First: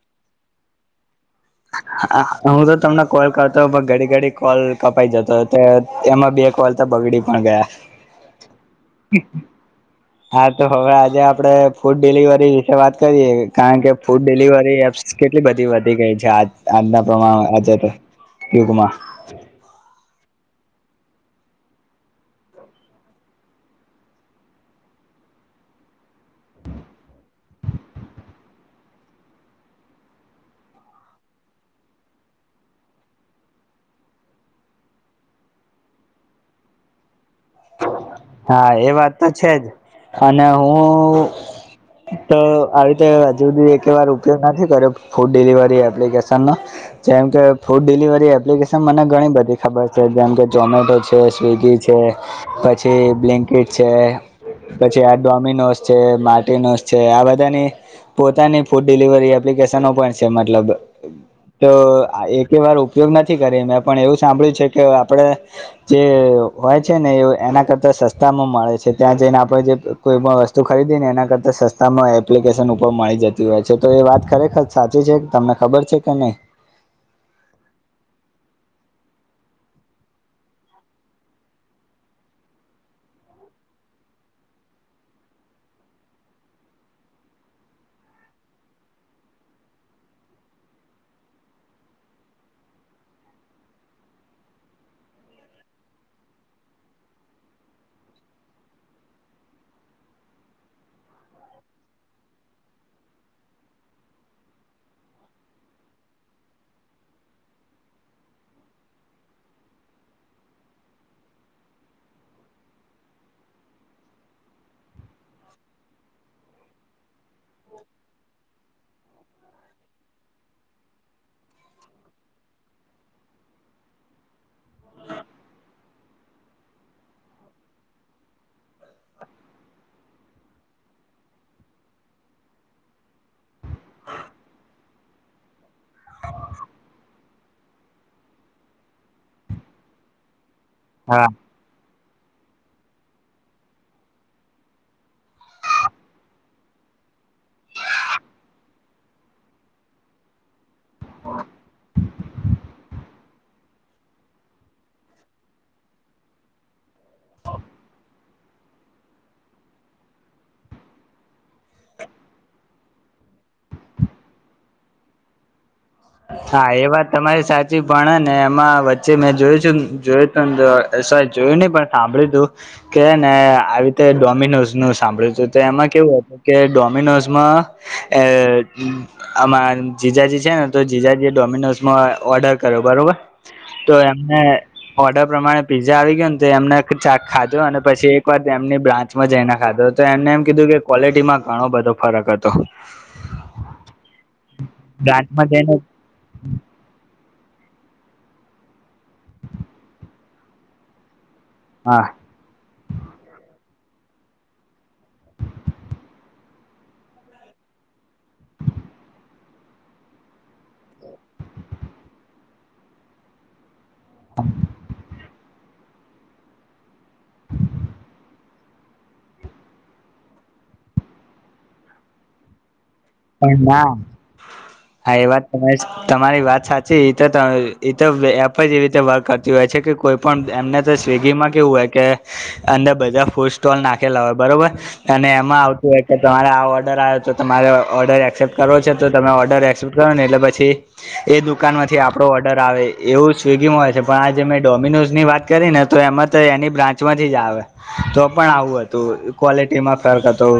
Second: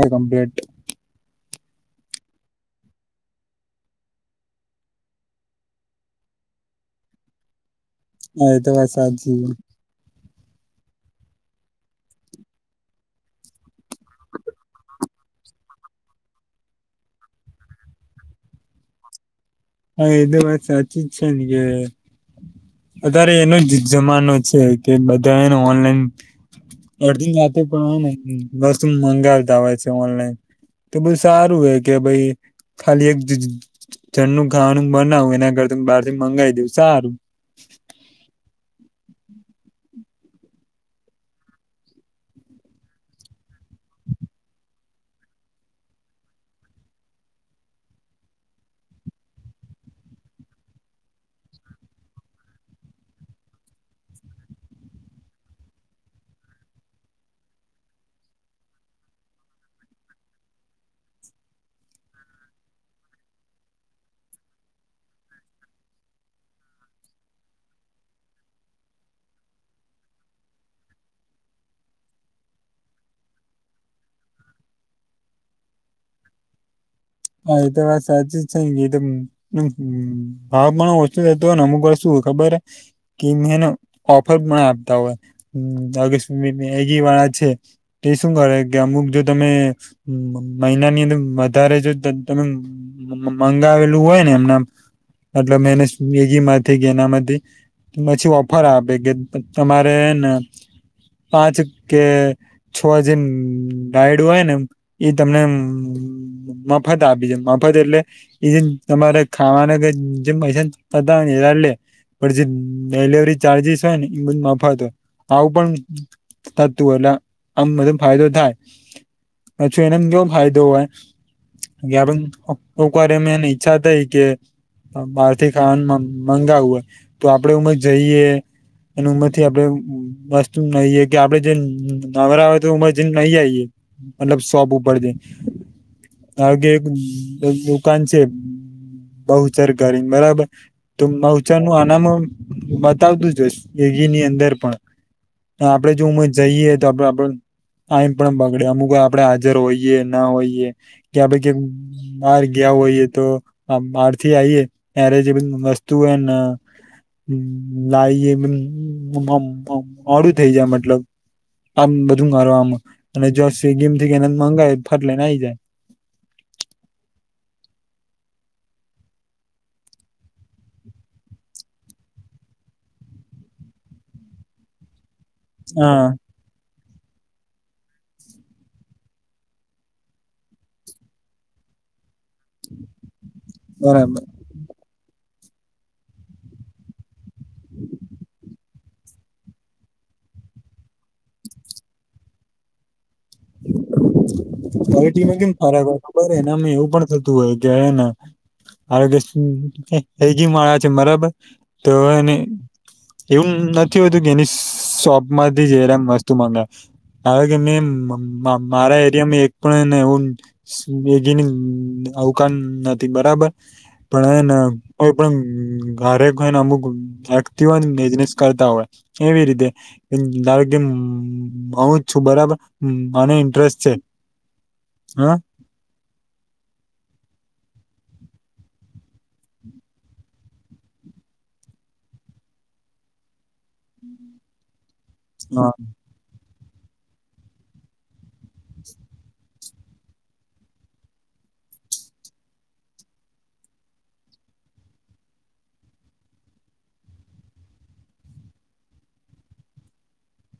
એ complete હું તો તમને કોલ કરતો પણ ઘડી ઘડી કોલ કપાઈ જતો હતો. એમાં બે કોલ તો બગડી પણ ગયા. હા એ તો વાત સાચી. હા તો હવે આજે આપડણે ફૂડ ડિલિવરી વિશે વાત કરીએે કારણ કે ફૂડ ડડીલિવરી એપ્સ કેટલી બધી વધી ગઈ છે આ આજના પ્રમાણ આજે તો યુગમાં. હા એ તો વાત સાચી છે ને કે અતારે એનો જ જમાનો છે કે બધા એને ઓનલાઈન અરધી જા પણ હો ને વસ્તુ મંગાવતા હોય છે ઓનલાઈન. તો બઉુ સારું હ કે ભાઈ ખાલી એક જનું ખાવાનું બનાવું એના કરતાં બહાર થી મંગાવી દેવ સારું. હા એ વાત તો છેજ અને હું તો આવી રીતે હજુ બધી એક વાર ઉપયોગ નથી કર્યો ફૂડ ડિલિવરી એપ્લિકેશનનો. જેમ કે ફૂડ ડિલિવરી એપ્લિકેશન મને ઘણી બધી ખબર છે જેમ કે ઝમેટો છે, સ્વિગી છે, પછી બ્લેન્કેટ છે પછી આ ડોમિનોસ છે, માર્ટિનોસ છે આ બધાની પોતાની ફૂડ ડિલિવરી એપ્લિકેશનો પણ છે મતલબ તો એક વાર ઉપયોગ નથી કર મેં પણ એવું સાંભળ્યું છે કે આપડે જે હોય છે ને એ એના કરતા સસ્તામાં મળે છે ત્યાં જઈને આપડે જે કોઈ પણ વસ્તુ ખરીદીએ ને એના કરતા સસ્ તમે એપ્લિકેશન ઉપર મળી જતી હોય છે. તો એ વાત ખરેખર સાચી છે તમને ખબર છે કે નહીં? હા એ તો વાત સાચી જ છે. ભાવ પણણ ઓછો થતો ને અમુક શું ખબર હ કેનો ઓફર પણ આપતા હોય અગસ્ મેગી વાળા છે. તે શું કરે કે અમુક જો તમે મહિનાની અંદર વધારે જો તમે મંગાવેલું હોય ને આમ એટલે મે અને સ્વીગી માંથી કે એનામાંથી પછી ઓફર આપે કે તમારેને પાંચ કે છો જે ડાયડો હોય ને એ એ તમને મફત આપી છે મફત એટલે એ જે તમારે ખાવાના કે જે મજા [inaudible] પણ જે ડેલવરી ચાર્જીસ હોય ને એ મફત આવું પણ થતું એટલે આમ બધો ફાયદો થાય પછી એને જો ફાયદો હોય [inaudible] ઈચ્છા થઈ કે મારથી ખાવાન મ મગાવું હોય તો આપડે જઈએ એ ઉંમરથી આપડે વસ્તુ નહી કે આપડે જે નવરા હોય તો ઉમર જેને નાહી આવીયે મતલબ સોબ ઉપર દે આગે એક દુકાન છે, બહુ સરકારી બરાબર તો હા માવચાનું આનામ બતાવતું છે, યોગી ની અંદર પણ ને આપડે જો હું જઈએ તો આપડ આપ આમ પણ બગડે અમુક આપડે હાજર હોઈએ ના હોઈએ કે બહાર ગયા હોઈએ તો બહારથી આઈએ ત્યારે જે વસ્તુ હોય ને હમ લાયે મોડું થઇ જાય મતલબ આમ બધું મારવા આમ અને જો સી ગીમ થી કે એને મંગાય ફાટલેને આઈ જાય હા એ વાત તમારી સાચી પણ હે ને એમાં વચ્ચે મેં જોયું છું જો [unintelligible] જોયું ની પણ સાંભળ્યું તું કે ને આવી રીતે ડોમિનોસ નું સાંભળ્યું હતું તો એમાં હા. કેવું હતું કે ડોમિનોસમાં એ આમાં જીજાજી છે, ને તો જીજાજી એ ડોમિનોઝમાં ઓર્ડર કર્યો બરોબર તો બરાબર એમને ઓર્ડર પ્રમાણે પીઝા આવી ગયો ને તો એમને ચાક ખાધો અને પછી એક વાર એમની બ્રા ચમા જઈને ખાધો તો એમને એમ કીધું કે ક્વોલિટીમાં ઘણો બધો ફરક હતો કોલ ટીમાં બ્રાન્ચમાં કેમ જઈને ફરક હોય ખબર એને એવું પણ તુ હોય કે હેને [unintelligible] તો હા એને એવું નથી હોતું કે એની શોપ માંથી જયરામ વસ્તુ માગા આવે કે મે મારા એરિયા એક પણ હેને વેગીની અવકાન નથી બરાબર પણ એને કોઈ પણ ઘરે કોઈને અમુક [unintelligible] બિઝનેસ કરતા હોય એવી રીતે ધારો કે હું જ છું બરાબર હમ પણ ના હા એ વાત તમારી તમારી વાત સાચી તો એ તો એપ જ એવી રીતે વર્ક કરતી હોય છે, કે કોઈ પણ એમને તો સ્વિગીમાં કેવું હોય કે અંદર બધા ફૂડ સ્ટોલ નાખેલા હોય બરોબર અને એમાં આવતું હોય કે તમારે આ ઓર્ડર આયો તો તમારે ઓર્ડર એક્સેપ્ટ કરો છો તો તમે ઓર્ડર એક્સેપ્ટ કરો ને એટલે પછી એ દુકાન માંથી આપડો ઓર્ડર આવે એવું સ્વિગીમાં હોય છે, પણ આજે મેં ડોમિનોઝની વાત કરી ને તો એમાં તો એની બ્રાચમાંથી જ આવે તો પણ આવું હતું ક્વોલિટીમાં ફર્ક હતો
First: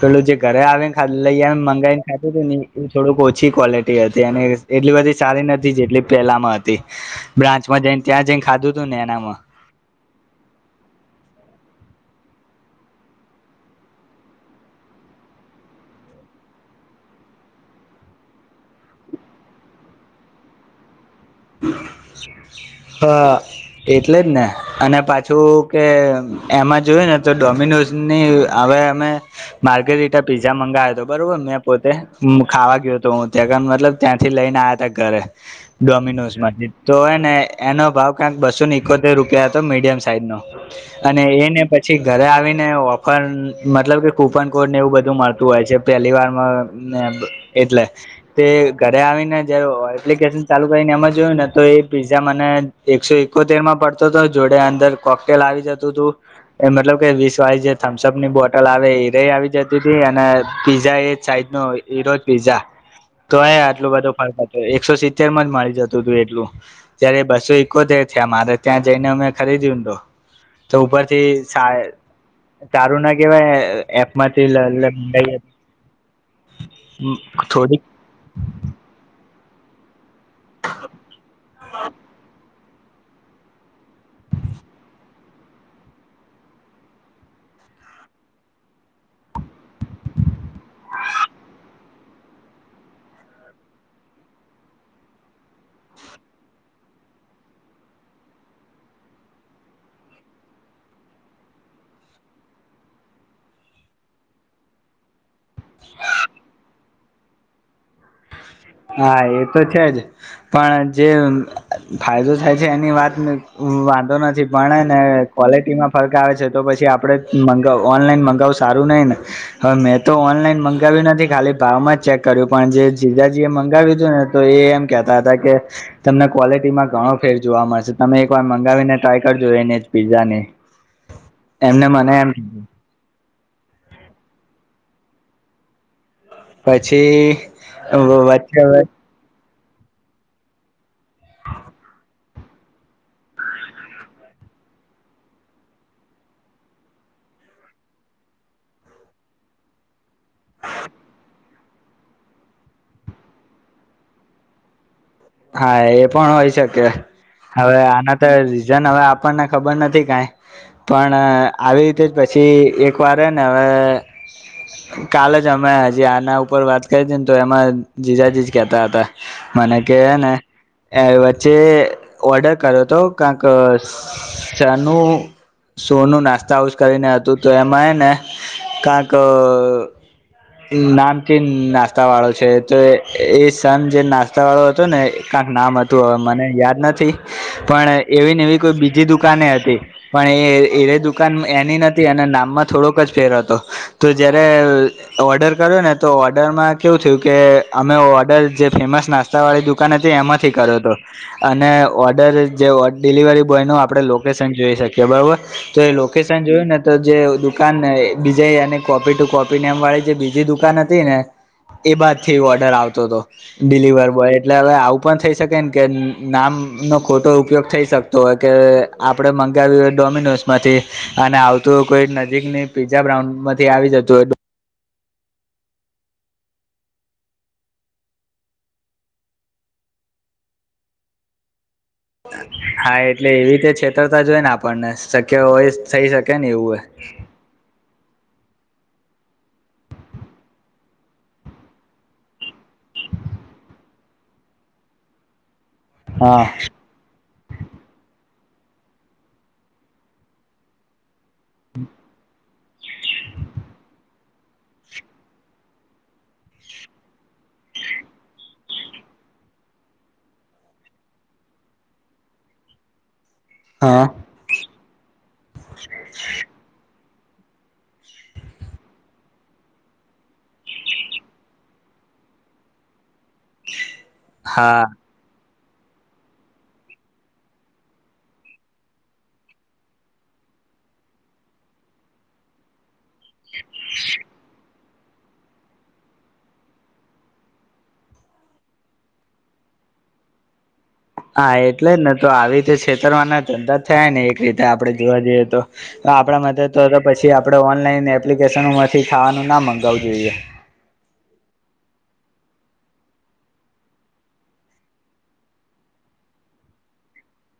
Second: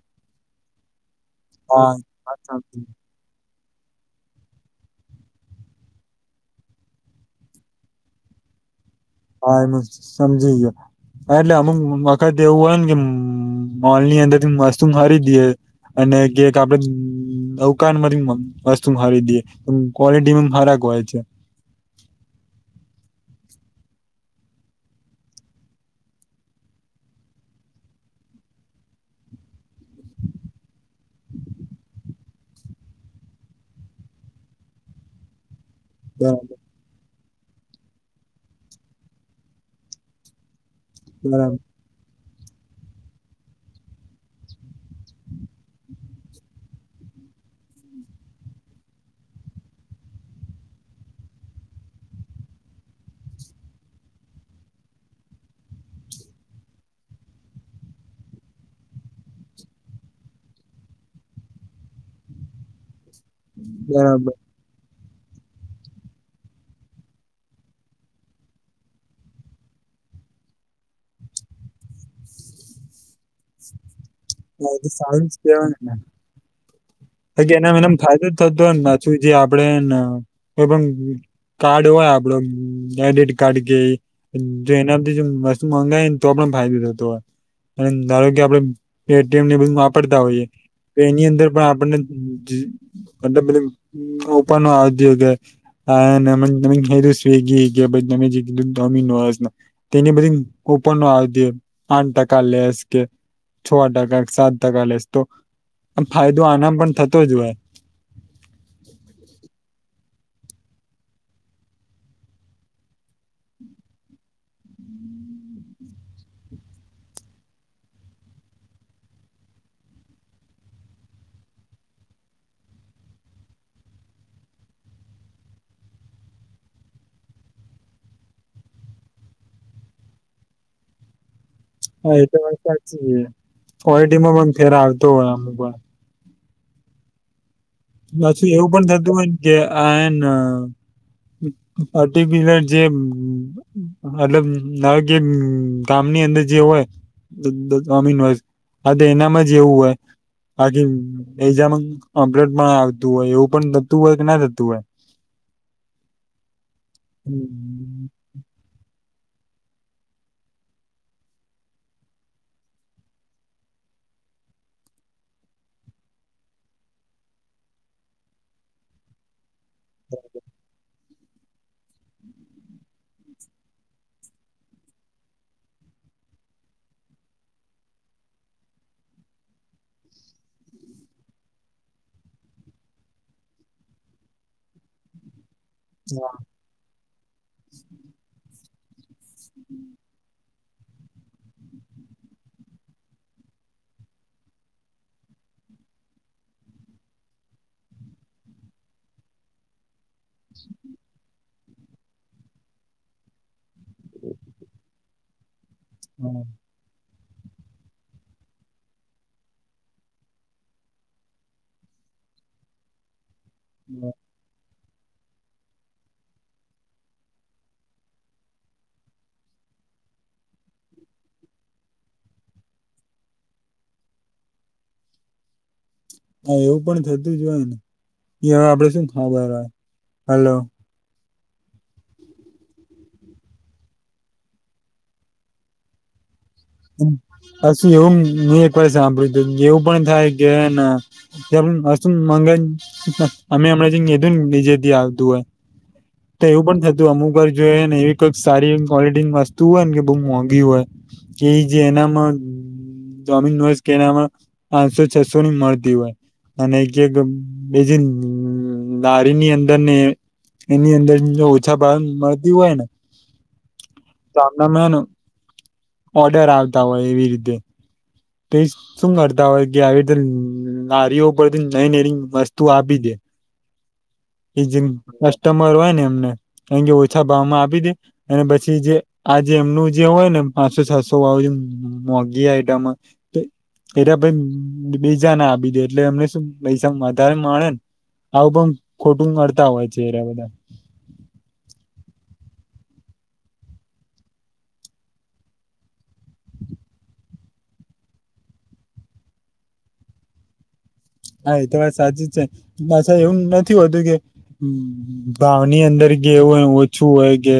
પેલું જે ઘરે આવે ને ખા લઈ એમ હા મંગાઈને ખાતું ને એ થોડક ઓછી ક્લે તી હતી અને એટલી બધી સારી નથી જેટલી પહેલામાં હતી. બ્રાન્ચમાં જઈને ત્યાં જઈને ખાધું હતું ને એનામાં આમાં સમજી ગયો હા એટલે અમુક વખત એવું હોય ને કે મોલની અંદર થી વસ્તુ ખદેએ અને કેક આપડે અવકાન માંથી વસ્તુ ખરીદીએ કોલિટી પણ ફરક હોય છે. હા એટલે જ ને. અને પાછું કે એમાં જોયું ને તો ડોમિનોઝની હવે અમે. માર્કેરીટા પીઝા મંગાવ્યો હતો બરોબર મેં પોતે ખાવા ગયો હતો હું ત્યાં મતલબ ત્યાંથી લઈને આયા તા ઘરે ડોમી બરાબર તો ને એનો ભાવ ક્યાંક બસો ને એકોતેર રૂપિયા હતો મીડિયમ સાઈઝનો અને એને પછી ઘરે આવીને ઓફર મતલબ કે કૂપન કોડ ને એવું બધું મળતું હોય છે. પેલી વારમાં એટલે તે ઘરે આવીને જ એપ્લિકેશન ચાલુ કરીને એમજ. જોયું ને તો એ પીઝા મને એકસો એકોતેર માં પડતો હતો જોડે અંદર કોકટેલ આવી જતું હતું. એ મતલબ કે વીસ વાય જે થમ્સઅપ ની બોટલ આવે એ ર આવી જતી હતી અને પીઝા એજ સાઈઝ ન. ઈરોજ પીઝા તો એ આટલું બધો ફરક બરાબર હત એકસો સિત્તેર માં જ મળી જતો. તુ તો એટલું ત્યારે બસો એકોતેર થયા મારે ત્યાં જઈને અમે ખરીદ્યુંને તો. તો ઉપરથી તારું ના કેહેવાય. હ એ સારુજ કેવાય. હ એના થોડીક એનામ ફાયદો તો થતો. શું જે આપડે એ કાર્ડ હોય આપડુ. ક્રેડિટ કાર્ડ કે જો એનાથી જો વસ્તુ મંગાવાયને તો પણ ફાયદો થતો હોય. અને ધારો કે આપડણે પટીએમ ને બધું વાપરતા હોઈયએ તો એની અંદર પણ આપને. મતલબ પેલી ઉપર નો આવયોગ. આમમું સ્વિગી કે બમ જેટલુ ડોમિનોઝસ. તેની બધી ઉપપર ન આવ દ આઠ ટકા લેસ કે. છ ટકા સાત ટકા લેશ તો આમ ફાયદો આના પણ થતો જ હોય. હા એ તો છે જ. પણ જે ફાયદો થાય છે એની વાત વાંધો નથી પણે એને. ક્વોલિટીમાં ફરક આવે છે તો પછી આપડે મ ઓનલાઈન મંગાવું સારું નહિ ને. હવે મેં તો ઓનલાઈન મંગાવ્યું નથી ખાલી ભાવમાં ચેક કર્યું પણ જે. જીજાજી એ મંગાવ્યું હતું ને તો એ એમ કેતા હતા કે. તમને ક્વોલિટીમાં ઘણો ફેર જોવા મળશે તમે એકવાર મંગાવીને ટ્રાય કરજો એને જ પીઝા ની. [inaudible] હા એ તો વા સાચી ઓટીમાં પણ ફેર આવતો હોય અમુક વાર. પછી ઓ પાછું વચચે એવું હવે. પણ થતું હોય ને કે આ પટીલર જે. એતલબ નાવે કે કામની અંદર જે હોય. ડોમિનોઝસ હોય આ તો એનામાં જ એવું હોય. બાકી એજમાંપટ પણ આવતું હોય એવું પણ થતું હોય કે ના થતું હોય. હા એ પણ હોય શકે હવે હમ્મ. આના રીઝન હવે આપણને ખબર નથી કાય. પણ આવી રીતે જ પછી એક વાર ને હવે કલે જ અમે હજી આના ઉપર વાત કરી હતી ને તો એમાં જીજાજીજ કેતા હતા. મને કે એને એ વચ્ચે ઓર્ડર કરી યો તો ચાનું સોનું નાસ્તાસ કરીને હતું તો એમાં એ ને કાંક નામકીન નાસ્તા વાળો છે તો એ સન જે નાસ્તા વાળો. ને કંક નામ હતું હવે હા મને યાદ નથી પણ એવી ને એવી કોઈ બી બીજી દુકાને હતી પણ એ એ દુકાન એની નથી અને નામમાં થોડોક જ ફેર હતો. તો જયારે. ઓર્ડર કર્યો ને તો ઓર્ડરમાં કેવું થયું કે અમે ઓર્ડર જે ફેમસ નાસ્તા નાસ્તા વાળી દુકાન હતી એમાંથી કર્યો તો. અને ઓર્ડર જે ઓડ ડિલિવરી બોયનું આપણે લોકેશન જોઈ શકીએ બરાબર તો એ હા, લોકેશન જોયું ને તો જે દુકાનને બીજે એની કોપી ટુ કોપી ને એમ વાળી જે બીજી દુકાન હતી ને. એ બાદથી એ ઓર્ડર આવતો હતો ડિલિવર હા. એટલે હવે આવું પણ થઈ શકેને કે નામનો ખોટો ઉપયોગ થઈ શકતો હોય કે આપડે મંગાવ્યું હોય ડોમિનોસમાંથી અને આવતું કોઈ નજીકની પીઝા બ્રાઉનમાંથી આવી જતું હતુ. હા એવું પણ થતું જ હોય ને એ હવે આપડે શું ખબર હોય હલો. હા એટલે એવી રતે છેતરતા જોય ને આપણને શક્ય હોય થઈ શકે ને એવું હોય. પછી એવું મેં એક વાર સાંભળ્યું હતું એવું પણ થાય કે. મંગાઈ અમે હમણાં જધું ને જેે આવતું હોય. હા તો એવું પણ થતું અમુક વાર જોઈએ ને એવી કઈક સારી ક્વોલિટીની વસ્તુ હોય ને કે બહુ મોંઘી હોય કે જે એનામાં જોમીન નોઇસ કે એનામાં પાંચસો છસોની એમારપી મળતી હોય. અને એકક બજી નારીની અંદર ને એની અંદર જો ઓછા ભાર મળતી હોય ને. હા. સામાન હે ના. ઓર્ડર આવતા હોય એવી રીતે. તે શું કરતા હોય કે આવી રીતે નારીઓ ઉપર થી જઈને એની વસ્તુ આપી દે. [inaudible] એ હા જેન કસ્ટમર હોય ને એમને એે ઓછા ભાવમાં આપી દે અને પછી જે આ જે એમનું જે હોય ને પાંચસો સાતસો વા મોગી આઈટમ પીરા ભઈ બબીજાને આપી દે એટલે એમને શું પૈસા વધારે મળેન. આવું પણ ખોટું નડતા હોય એરા બધા. હા એટલે જ ને તો આવી રીતે છેતરમાંના ધંધા થાય ને એક રીતે આપડણે જોવા જઈએ તો તાં આપણા મદદ તો હતો પછી આપડે ઓનલાઈન એપ્લિકેશનનો માંથી ખાવાનું ના મગાવું જોઈએ. હા એ તો વાત સાચી જ છે પાછા એવું નથી હોતું કે ભાવની અંદર કે એવું હોય ઓછું હોય કે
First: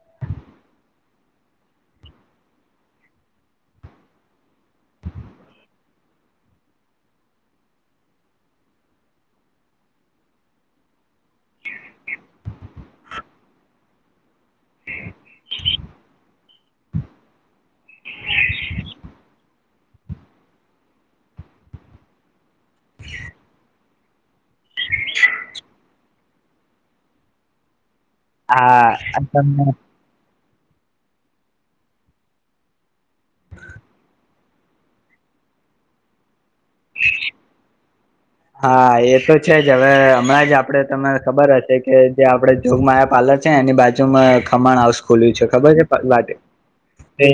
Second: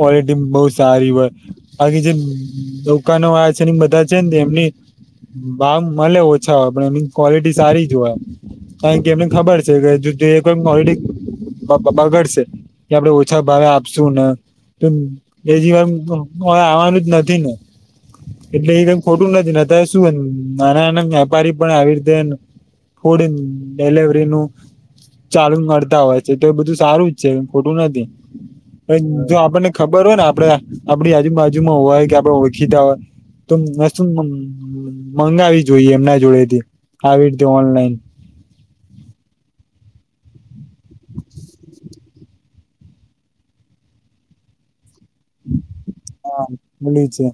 કોલેટી બહુ સારી હોય. બાકી જે દુકાનો વાળા છે બધા છે ને એમની ભામ મલે ઓછા હોય પણ એમની ક્વોલિટી સારી જ જોય. કારણ કે એમને ખબર છે કે ઓલડી બ બ બગડશે. કે આપડણે ઓછા ભાવે આપશુ ને. તો બીજી વાર કોઈ આવવાનું જ નથી ને. એટલે એ કઈ ખોટું નથી ને અત્યારે શું એ નાના નાના વ્યાપારી પણ આવી રીતે ને ફોડીન ડિલવરી નું ચાલુ કરતા હોય છે તો એ બધું સારું જ છે ખોટું નથી. પ હા જો તમને આપણને ખબર ખબર હોય ને આપડ આપણી આજુબાજુમાં હોય કે આપડે ઓળખીતા હોય તો મેસુ મંગાવી જોઈએ એમના જોડે થી આવી રીતે ઓનલાઈન. હા એ તો છે જ હવે હમણાં જ આપડે તમને ખબર હશે કે જે આપડે જોગ માયા પાર્લર છે એની બાજુ માં ખમણ હાઉસ ખુલ્યું છે ખબર છે. વાટે હા મળી છે તે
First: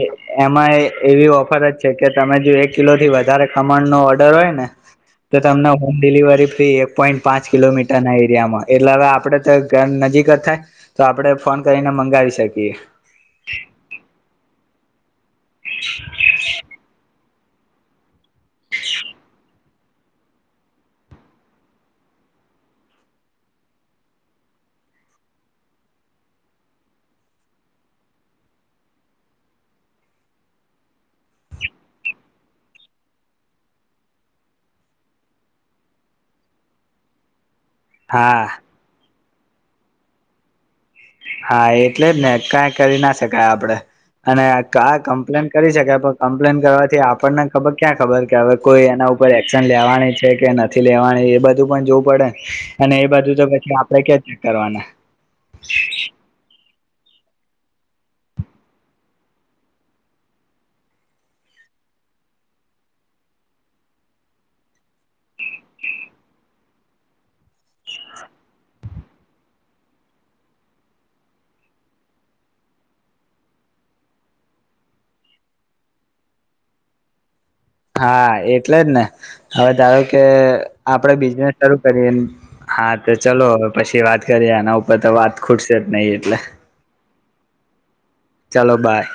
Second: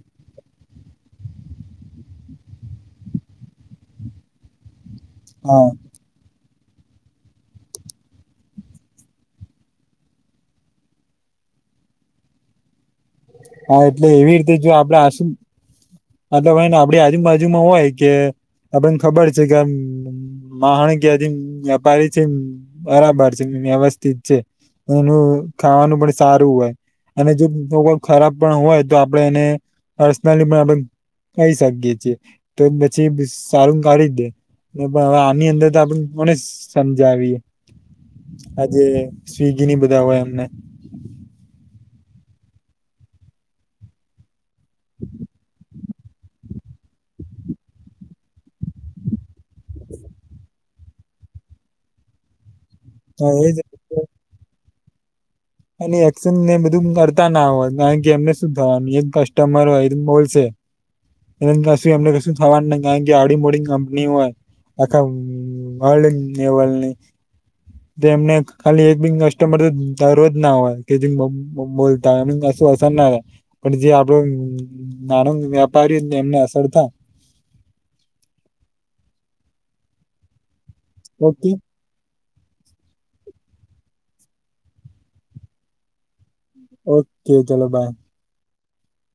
એમાં એ એવી ઓફર જ છે કે તમે જો એક કિલો થી વધારે ખમણ નો ઓર્ડર હોય ને તો હા તમને હોમ ડિલિવરી ફ્રી એક પોઈન્ટ પાંચ કિલોમીટર ના એરિયામાં એટલે હવે આપડે તો ઘર નજીક જ થાય. તો આપડે ફોન કરીને મંગાવી શકીએ. હા એટલે એવી રીતે જો આપડે આસ એટલે હોય આપણી આજુબાજુમાં હોય કે આપણને ખબર છે કે આમ માણગ્યાથી વેપારી છે એમ બરાબર છે વ્યવસ્થિત છે. એનું ખાવાનું પણ સારું હોય અને જો ખરાબ પણ હોય તો આપડે એને પર્સનલી પણ આપડ કહી શકીએ છીએ તો પછી સારું કાઢી જ દે. ને બા વા આની અંદર તો આપડે કોને સમજાવીએ. હા આજે સ્વિગીની બધા હોય એમને. હા એટલે જ ને કઈ કરી ના શકાય આપડે અને કા કમ્પ્લેન કરી શકેાય પણ કમ્પ્લેન કરવાથી આપણને ખબર ક્યાં ખબર કે હવે કોઈ એના ઉપર એક્શન લેવાની છે કે નથી નથી લેવાની એ બધું પણ જોવું પડે ને અને એ બધું તો પછી આપડે ક્યા ચેક કરવાના. અને એક્શન ને બધું કરતા ના હોય કારણ કે એમને શું થવાનું એક કસ્ટમર હોય તે બોલશે. એ ને કશું એમને કશું થવાનું નઈ કારણ કે આડી મોડી કંપની હોય. આખ આ વાર્લ્ડ ને વર્લ્ડની. તેમને ખાલી એક બી કસ્ટમર [unintelligible] રોજ ના હોય કે જે બો બો બોલતા અને [unintelligible] પણ જે આપણો નાનો વ્યાપારીને એમને અસર થાય. હા એટલે જ ને હવે ધાર કે આપડે ઓકે બિઝનેસ શરૂ કરી હા તો ચાલ પછી વાત કરીએ એના ઉપર તો વાત ખુટશે જ નહી એટલે. ઓકે ચલો બાય. ચાલો બાય.